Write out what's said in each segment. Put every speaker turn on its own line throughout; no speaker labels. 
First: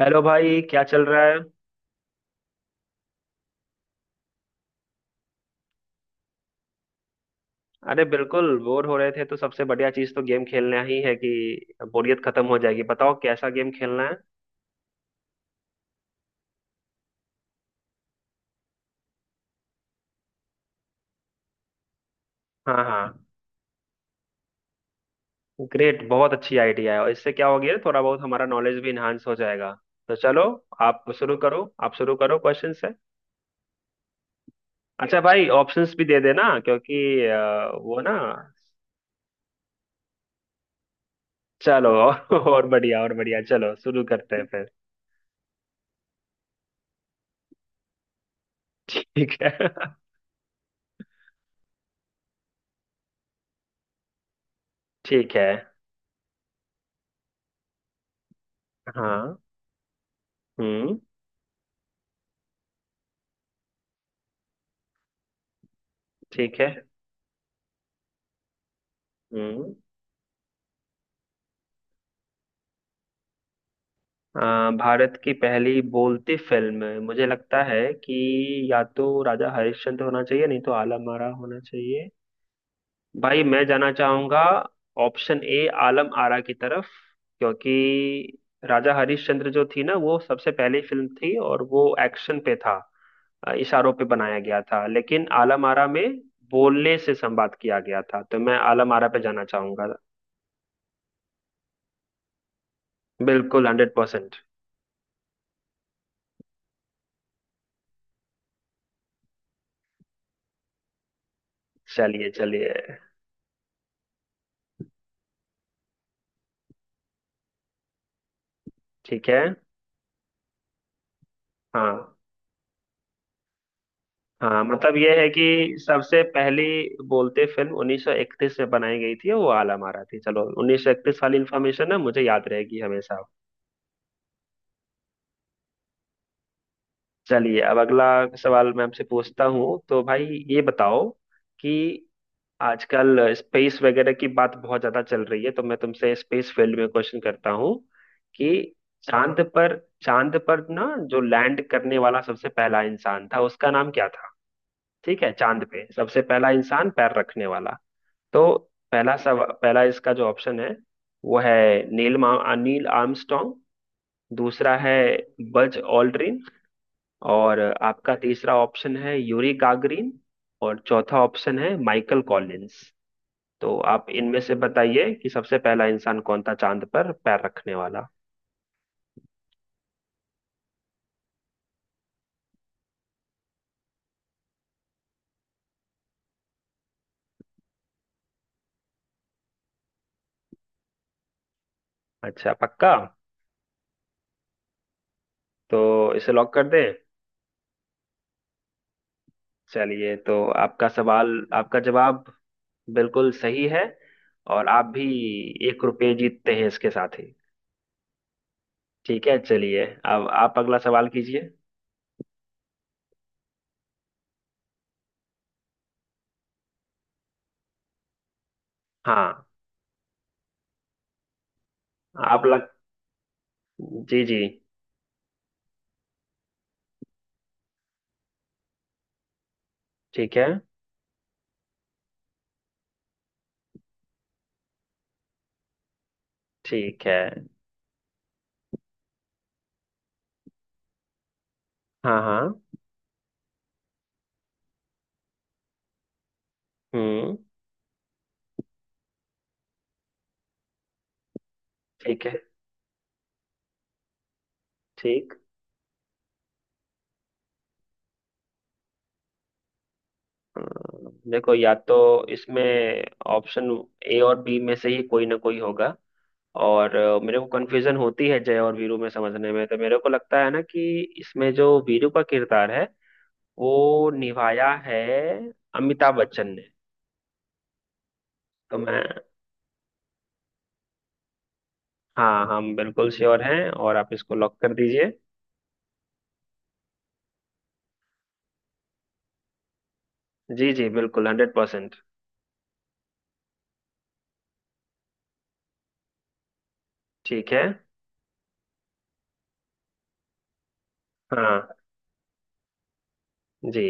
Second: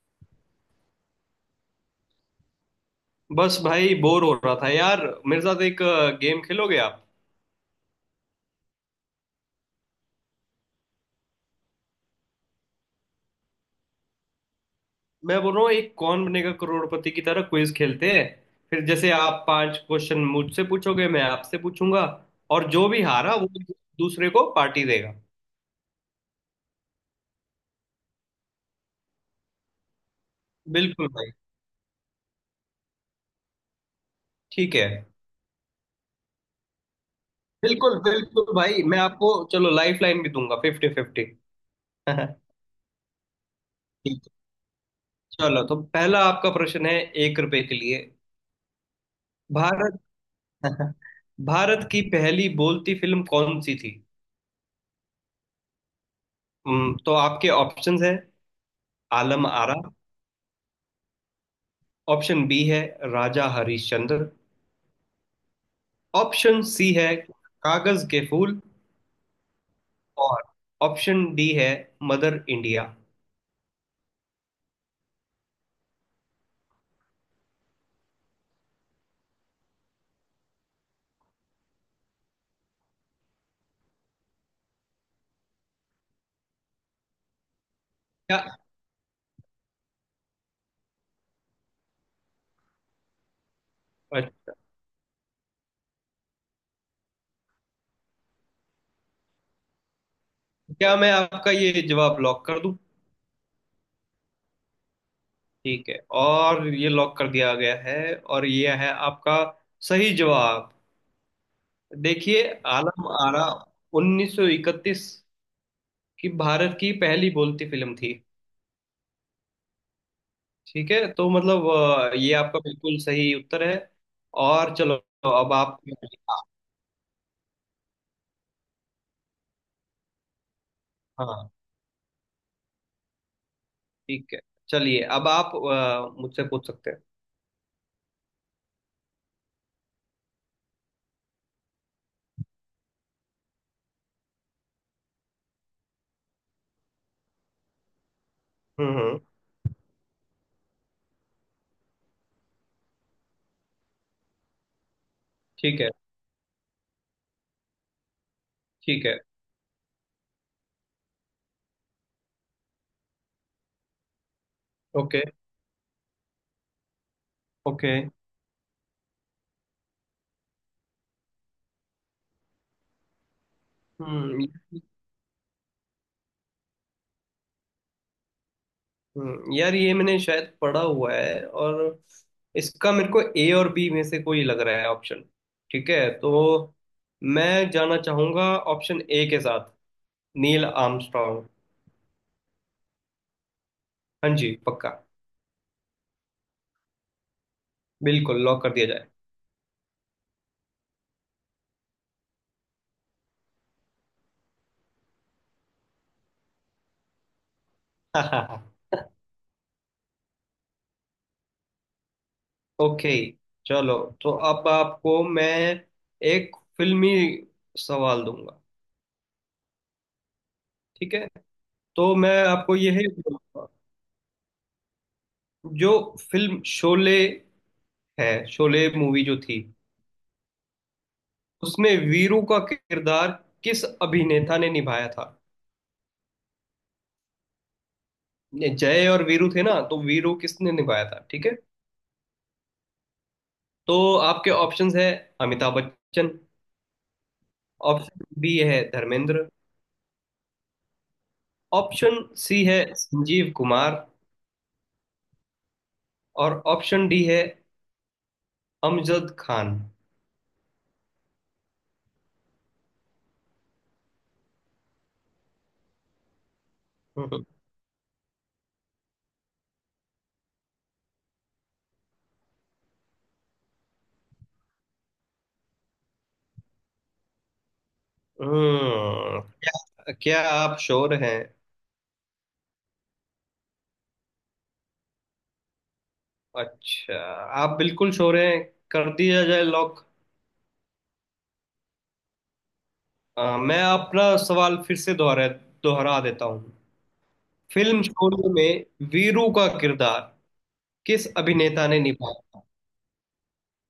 Hello भाई, क्या चल रहा है?
बस भाई बोर हो रहा था यार। मेरे साथ एक गेम खेलोगे आप?
अरे बिल्कुल, बोर हो रहे थे तो सबसे बढ़िया चीज तो गेम खेलना ही है कि बोरियत खत्म हो जाएगी। बताओ कैसा गेम खेलना है?
मैं बोल रहा हूँ एक कौन बनेगा करोड़पति की तरह क्विज खेलते हैं। फिर जैसे आप पांच क्वेश्चन मुझसे पूछोगे, मैं आपसे पूछूंगा और
हाँ
जो भी
हाँ।
हारा वो दूसरे को पार्टी देगा।
ग्रेट, बहुत अच्छी आइडिया है और इससे क्या हो गया थोड़ा बहुत हमारा नॉलेज भी इन्हांस हो जाएगा। तो चलो,
बिल्कुल भाई।
आप शुरू करो क्वेश्चन से।
ठीक है।
अच्छा भाई, ऑप्शंस भी दे देना क्योंकि
बिल्कुल
वो ना।
बिल्कुल भाई, मैं आपको चलो लाइफ लाइन भी दूंगा, फिफ्टी फिफ्टी।
चलो
ठीक
और बढ़िया और बढ़िया, चलो शुरू
है।
करते हैं फिर।
चलो तो पहला आपका प्रश्न है, एक रुपए के लिए।
ठीक है।
भारत भारत की पहली बोलती फिल्म कौन सी थी?
ठीक है।
तो आपके ऑप्शंस है,
हाँ।
आलम आरा।
हम्म।
ऑप्शन बी है राजा हरिश्चंद्र।
ठीक
ऑप्शन
है।
सी है कागज के फूल।
हम्म।
और ऑप्शन डी है मदर इंडिया।
अ, भारत की पहली बोलती फिल्म मुझे लगता है कि या तो राजा हरिश्चंद्र होना चाहिए, नहीं तो आलम आरा होना चाहिए। भाई मैं जाना चाहूंगा ऑप्शन ए आलम आरा की तरफ, क्योंकि
क्या?
राजा हरिश्चंद्र जो थी ना वो सबसे पहली फिल्म थी और वो एक्शन पे था, इशारों पे बनाया
अच्छा।
गया था, लेकिन आलम आरा में बोलने से संवाद किया गया था, तो मैं आलम आरा पे जाना चाहूंगा।
क्या मैं आपका ये जवाब लॉक कर दूं?
बिल्कुल, हंड्रेड परसेंट।
ठीक है, और ये लॉक कर दिया गया है। और ये है आपका सही जवाब।
चलिए
देखिए,
चलिए।
आलम आरा 1931 की भारत की पहली बोलती फिल्म थी।
ठीक है।
ठीक है तो मतलब,
हाँ
ये आपका बिल्कुल सही उत्तर है।
हाँ।
और चलो
मतलब ये है कि
अब आप,
सबसे पहली बोलते फिल्म 1931 में बनाई गई थी, वो आला मारा थी। चलो 1931 वाली
हाँ,
इन्फॉर्मेशन ना मुझे याद रहेगी हमेशा।
ठीक है। चलिए अब आप मुझसे पूछ सकते हैं।
चलिए अब अगला सवाल मैं आपसे पूछता हूँ। तो भाई ये बताओ कि आजकल स्पेस वगैरह की बात बहुत ज्यादा चल रही है, तो मैं तुमसे स्पेस फील्ड में क्वेश्चन करता हूँ कि
हम्म।
चांद पर चांद पर ना जो लैंड करने वाला सबसे पहला इंसान था उसका नाम क्या था? ठीक है, चांद
ठीक
पे
है।
सबसे पहला इंसान पैर रखने वाला। तो
ठीक
पहला
है।
सब पहला इसका जो ऑप्शन है वो है नील आर्मस्ट्रॉन्ग। दूसरा है
ओके।
Buzz Aldrin. और
ओके।
आपका तीसरा ऑप्शन है यूरी गागरिन। और चौथा ऑप्शन है माइकल कॉलिंस। तो आप इनमें
हम्म।
से बताइए कि सबसे पहला इंसान कौन था चांद पर पैर रखने वाला?
यार ये मैंने शायद पढ़ा हुआ है, और इसका मेरे को ए और बी में से कोई लग रहा है ऑप्शन। ठीक है, तो मैं जाना चाहूंगा ऑप्शन ए के साथ, नील आर्मस्ट्रॉन्ग।
अच्छा पक्का?
हाँ जी, पक्का।
तो इसे लॉक कर दें?
बिल्कुल, लॉक कर दिया जाए।
चलिए, तो आपका सवाल, आपका जवाब बिल्कुल सही है और आप भी एक रुपये जीतते हैं इसके साथ ही। ठीक है, चलिए अब आप अगला सवाल कीजिए।
ओके, चलो तो अब आपको मैं एक फिल्मी सवाल दूंगा।
हाँ।
ठीक है, तो मैं
आप लग
आपको ये है,
जी जी।
जो फिल्म शोले है, शोले मूवी जो थी,
ठीक है।
उसमें वीरू का किरदार किस अभिनेता ने निभाया था?
ठीक है।
ये जय और वीरू थे ना, तो वीरू किसने निभाया था, ठीक है?
हाँ हाँ।
तो आपके ऑप्शंस है अमिताभ बच्चन।
हम्म।
ऑप्शन बी है धर्मेंद्र। ऑप्शन
ठीक है।
सी है संजीव कुमार।
ठीक।
और ऑप्शन डी है अमजद खान।
देखो, या तो इसमें ऑप्शन ए और बी में से ही कोई ना कोई होगा। और मेरे को कंफ्यूजन होती है जय और वीरू में समझने में, तो मेरे को लगता है ना कि इसमें जो वीरू का किरदार है वो निभाया है अमिताभ बच्चन ने। तो मैं
हम्म, क्या क्या आप श्योर हैं?
हाँ, हम बिल्कुल श्योर हैं और आप इसको लॉक कर दीजिए।
अच्छा, आप बिल्कुल श्योर हैं? कर दिया जाए लॉक।
जी जी, बिल्कुल हंड्रेड परसेंट।
मैं अपना सवाल फिर से दोहरा दोहरा देता हूँ।
ठीक है।
फिल्म शोले में वीरू का किरदार किस
हाँ
अभिनेता ने निभाया था?
जी।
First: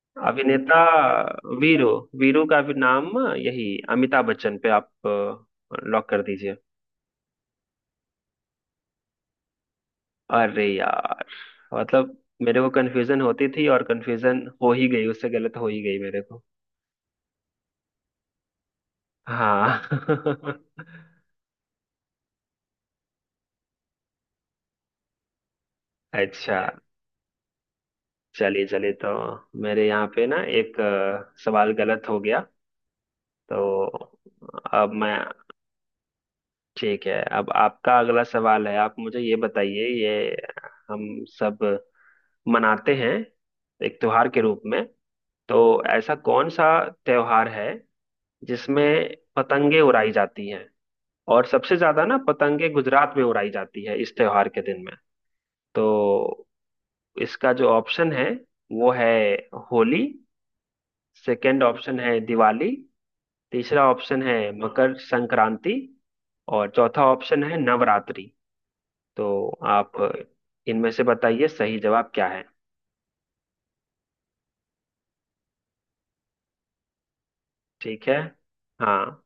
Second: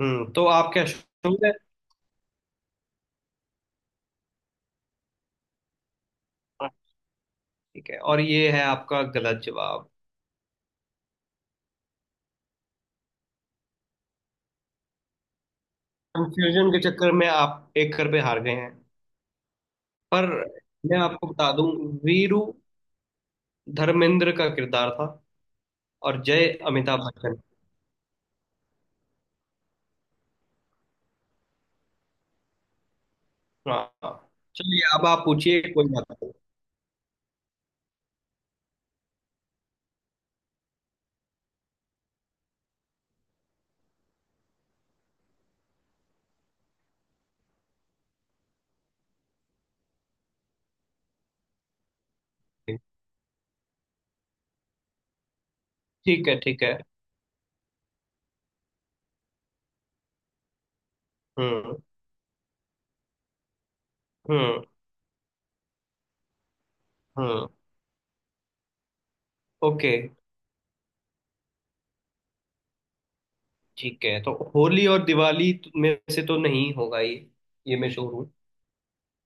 हम्म, तो आप
अभिनेता
क्या श्योर है?
वीरू वीरू का भी नाम यही, अमिताभ बच्चन पे आप लॉक कर दीजिए।
हाँ, ठीक है, और ये है आपका गलत जवाब।
अरे यार, मतलब मेरे को कंफ्यूजन होती थी और कंफ्यूजन हो ही गई, उससे गलत हो ही गई मेरे को।
कंफ्यूजन के चक्कर में आप एक कर पे हार गए हैं।
हाँ।
पर मैं आपको बता दूं, वीरू धर्मेंद्र का किरदार था और जय
अच्छा।
अमिताभ बच्चन।
चलिए चलिए, तो मेरे यहाँ पे ना एक सवाल गलत हो गया। तो
हाँ। चलिए
अब
अब
मैं
आप पूछिए। कोई बात
ठीक है, अब आपका अगला सवाल है, आप मुझे ये बताइए, ये हम सब मनाते हैं एक त्योहार के रूप में। तो ऐसा कौन सा त्योहार है जिसमें पतंगे उड़ाई जाती हैं, और सबसे ज्यादा ना पतंगे
नहीं।
गुजरात में उड़ाई जाती है इस त्योहार के दिन में? तो
ठीक है। ठीक है।
इसका जो ऑप्शन है वो है होली। सेकंड
हम्म।
ऑप्शन है दिवाली। तीसरा ऑप्शन है
हम्म।
मकर संक्रांति। और चौथा ऑप्शन
हम्म।
है नवरात्रि। तो
ओके।
आप इनमें से बताइए सही जवाब क्या है?
ठीक है, तो होली और दिवाली में से तो नहीं होगा ये मैं
ठीक
श्योर
है।
हूँ।
हाँ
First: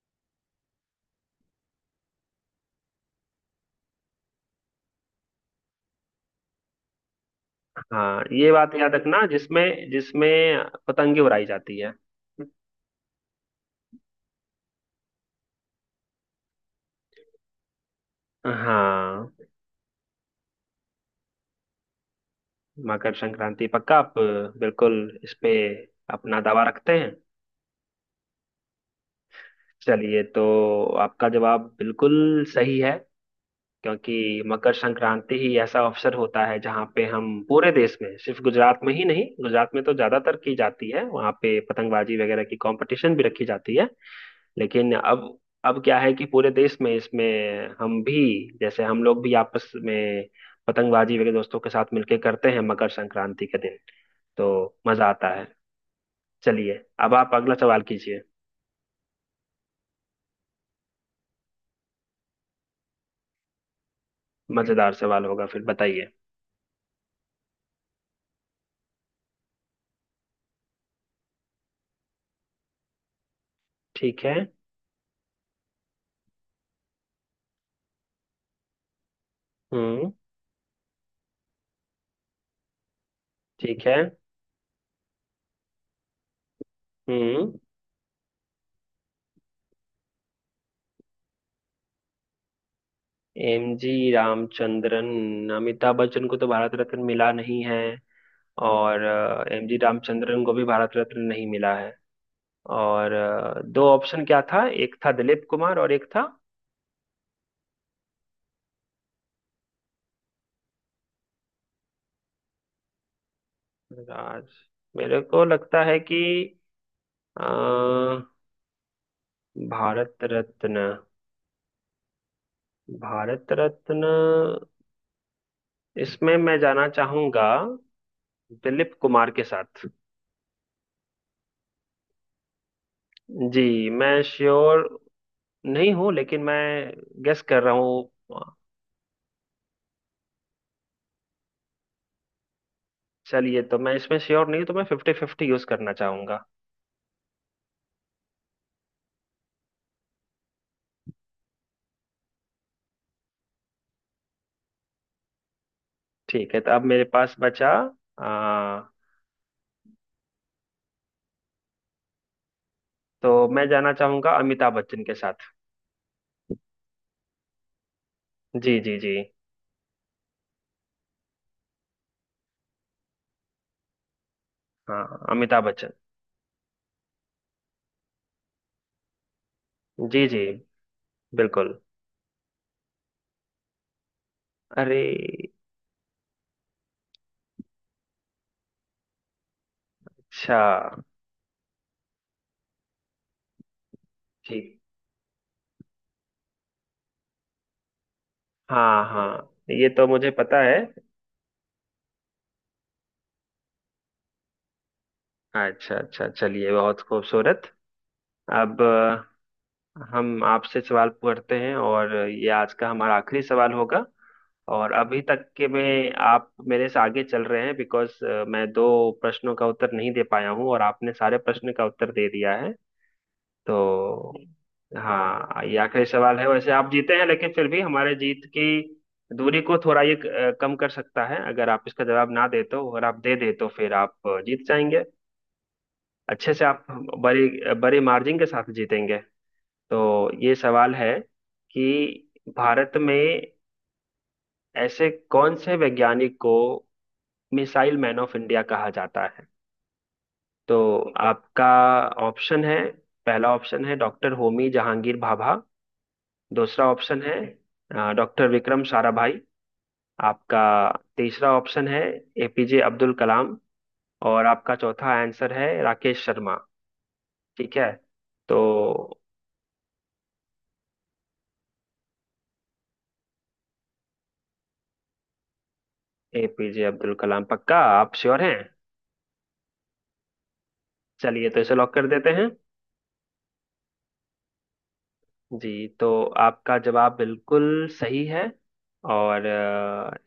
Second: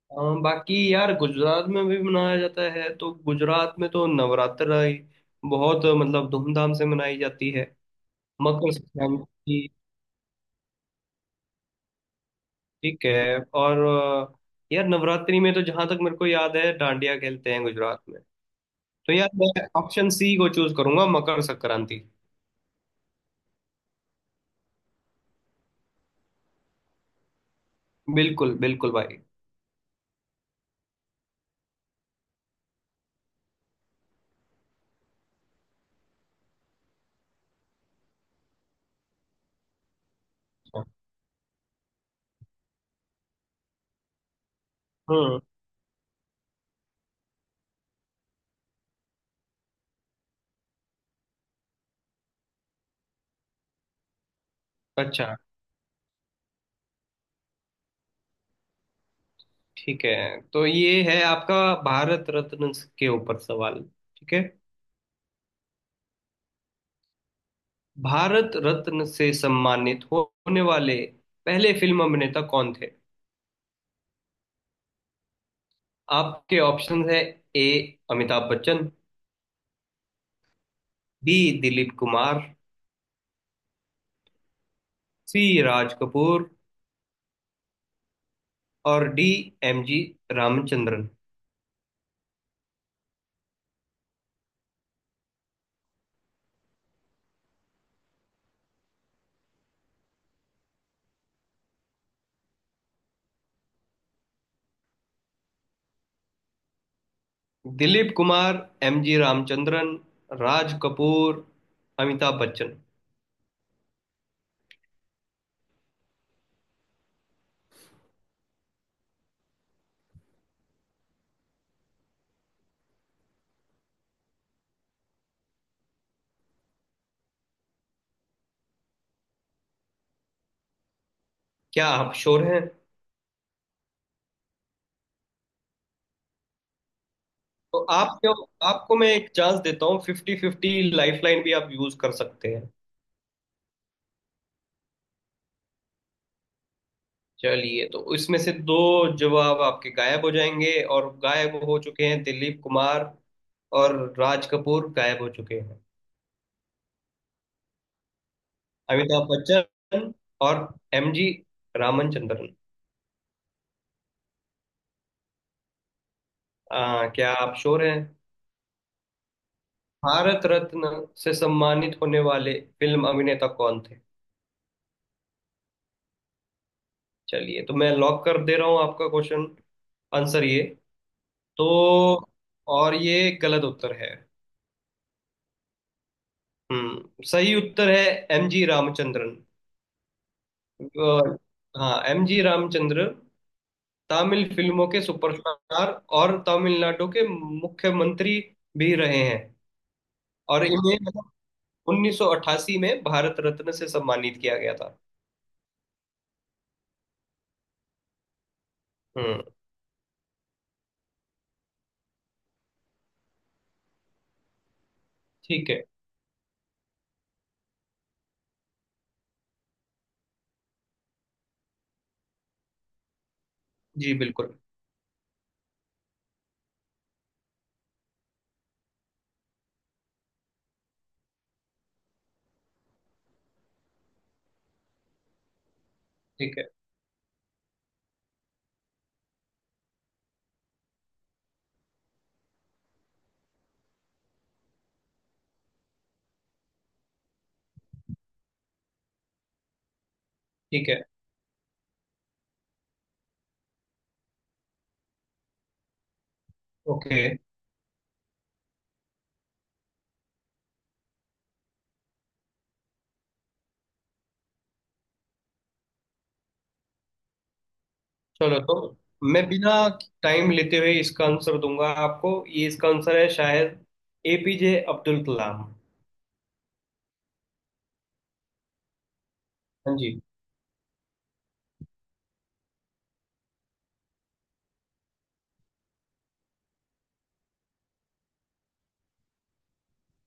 अ, बाकी यार गुजरात में भी मनाया जाता है, तो गुजरात में तो नवरात्र ही बहुत मतलब धूमधाम से मनाई जाती है।
हाँ, ये बात
मकर
याद रखना
संक्रांति।
जिसमें जिसमें पतंगे उड़ाई जाती है।
ठीक है और यार नवरात्रि में तो जहां तक मेरे को याद है डांडिया खेलते हैं गुजरात में। तो यार
हाँ।
मैं ऑप्शन सी को चूज करूंगा, मकर संक्रांति।
मकर संक्रांति, पक्का आप बिल्कुल इस पे अपना दावा रखते हैं?
बिल्कुल बिल्कुल भाई।
चलिए, तो आपका जवाब बिल्कुल सही है, क्योंकि मकर संक्रांति ही ऐसा अवसर होता है जहाँ पे हम पूरे देश में, सिर्फ गुजरात में ही नहीं, गुजरात में तो ज्यादातर की जाती है, वहाँ पे पतंगबाजी वगैरह की कंपटीशन भी रखी जाती है। लेकिन अब
हम्म।
अब क्या है कि पूरे देश में इसमें हम भी, जैसे हम लोग भी आपस में पतंगबाजी वगैरह दोस्तों के साथ मिलके करते हैं मकर संक्रांति के दिन, तो मजा आता
अच्छा।
है। चलिए, अब आप अगला सवाल कीजिए।
ठीक है, तो ये है आपका भारत रत्न के ऊपर सवाल। ठीक है।
मजेदार सवाल होगा, फिर बताइए।
भारत रत्न से सम्मानित होने वाले पहले फिल्म अभिनेता कौन थे?
ठीक है।
आपके ऑप्शन है, ए अमिताभ बच्चन।
हम्म।
बी दिलीप कुमार।
ठीक है।
सी राज कपूर।
हम्म।
और D M G Ramachandran.
M G Ramachandran. Amitabh Bachchan को तो भारत रत्न मिला नहीं है, और एम जी रामचंद्रन को भी भारत रत्न नहीं मिला है। और दो ऑप्शन क्या था, एक था दिलीप कुमार और एक था
दिलीप कुमार, एम जी रामचंद्रन, राज कपूर, अमिताभ बच्चन।
राज, मेरे को लगता है कि अ, भारत रत्न भारत रत्न इसमें मैं जाना चाहूंगा दिलीप कुमार के साथ।
क्या आप श्योर हैं?
जी, मैं श्योर नहीं हूँ, लेकिन मैं गेस कर रहा
तो
हूँ।
आप क्यों, आपको मैं एक चांस देता हूँ, फिफ्टी फिफ्टी लाइफलाइन भी आप यूज कर सकते हैं।
चलिए, तो मैं इसमें श्योर नहीं हूँ, तो मैं फिफ्टी फिफ्टी यूज करना चाहूंगा।
चलिए, तो इसमें से दो जवाब आपके गायब हो जाएंगे, और गायब हो चुके हैं दिलीप कुमार और राज कपूर। गायब हो चुके हैं
ठीक है, तो अब मेरे पास बचा आ,
अमिताभ बच्चन और एम जी रामचंद्रन।
तो मैं जाना चाहूंगा अमिताभ बच्चन के साथ।
क्या आप श्योर हैं?
जी जी जी।
भारत रत्न से सम्मानित होने वाले फिल्म अभिनेता कौन थे?
हाँ, अमिताभ बच्चन।
चलिए, तो मैं लॉक कर दे रहा हूँ आपका क्वेश्चन,
जी जी
आंसर ये। तो
बिल्कुल।
और ये गलत उत्तर है।
अरे।
हम्म। सही उत्तर है एम जी रामचंद्रन।
अच्छा।
अ, हाँ, एम जी रामचंद्र तमिल
ठीक।
फिल्मों के सुपरस्टार और तमिलनाडु के मुख्यमंत्री भी
हाँ
रहे
हाँ,
हैं।
ये तो मुझे पता
और
है।
इन्हें मतलब 1988 में भारत रत्न से सम्मानित किया गया था।
अच्छा अच्छा, चलिए, बहुत खूबसूरत। अब
हम्म।
हम आपसे सवाल करते हैं, और ये आज का हमारा आखिरी सवाल होगा। और अभी तक के
ठीक है।
में आप मेरे से आगे चल रहे हैं, बिकॉज मैं दो प्रश्नों का उत्तर नहीं दे पाया हूँ, और आपने सारे प्रश्न का उत्तर दे दिया है।
जी
तो
बिल्कुल।
हाँ, ये आखिरी सवाल है, वैसे आप जीते हैं, लेकिन फिर भी हमारे जीत की दूरी को थोड़ा ये कम कर सकता है अगर आप इसका जवाब ना दे तो, और आप दे दे तो फिर आप जीत जाएंगे, अच्छे
ठीक है।
से आप बड़ी बड़े मार्जिन के साथ जीतेंगे। तो ये सवाल है कि भारत में ऐसे कौन से वैज्ञानिक को मिसाइल मैन ऑफ इंडिया कहा जाता है? तो
ठीक है।
आपका ऑप्शन है, पहला ऑप्शन है डॉक्टर होमी जहांगीर भाभा। दूसरा
ओके।
ऑप्शन है डॉक्टर विक्रम साराभाई। आपका तीसरा ऑप्शन है एपीजे अब्दुल कलाम। और आपका चौथा आंसर है राकेश शर्मा। ठीक है। तो
चलो तो मैं बिना टाइम लेते हुए इसका आंसर दूंगा आपको, ये इसका आंसर है शायद एपीजे अब्दुल कलाम।
एपीजे अब्दुल कलाम, पक्का आप श्योर हैं?
हाँ जी।
चलिए, तो इसे लॉक कर देते हैं। जी। तो आपका जवाब बिल्कुल सही है, और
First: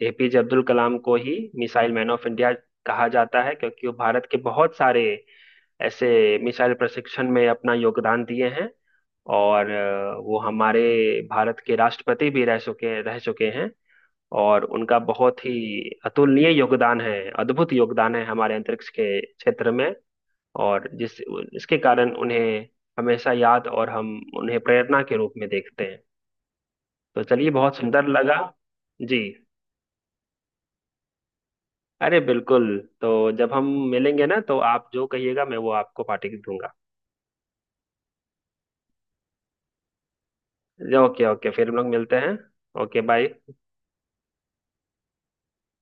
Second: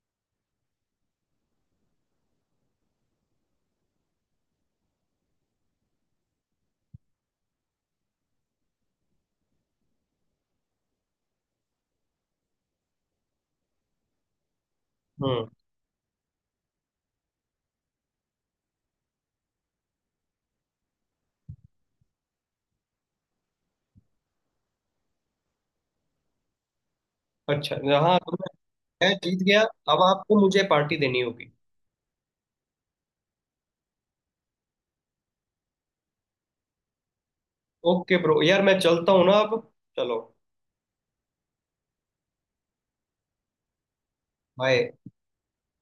एपीजे अब्दुल कलाम को ही मिसाइल मैन ऑफ इंडिया कहा जाता है, क्योंकि वो भारत के बहुत सारे ऐसे मिसाइल प्रशिक्षण में अपना योगदान दिए हैं। और वो हमारे भारत के राष्ट्रपति भी रह चुके हैं। और उनका बहुत
हम्म।
ही अतुलनीय योगदान है, अद्भुत योगदान है हमारे अंतरिक्ष के क्षेत्र में। और जिस इसके कारण उन्हें हमेशा याद, और हम उन्हें प्रेरणा के रूप में देखते हैं। तो चलिए,
अच्छा।
बहुत सुंदर
हाँ, तो
लगा।
मैं
जी।
जीत गया। अब आपको मुझे पार्टी देनी होगी।
अरे बिल्कुल, तो जब हम मिलेंगे ना तो आप जो कहिएगा मैं वो आपको पार्टी दूंगा।
ओके ब्रो, यार मैं चलता हूँ ना अब। चलो,
ओके ओके, फिर हम लोग मिलते हैं। Okay bye.
बाय।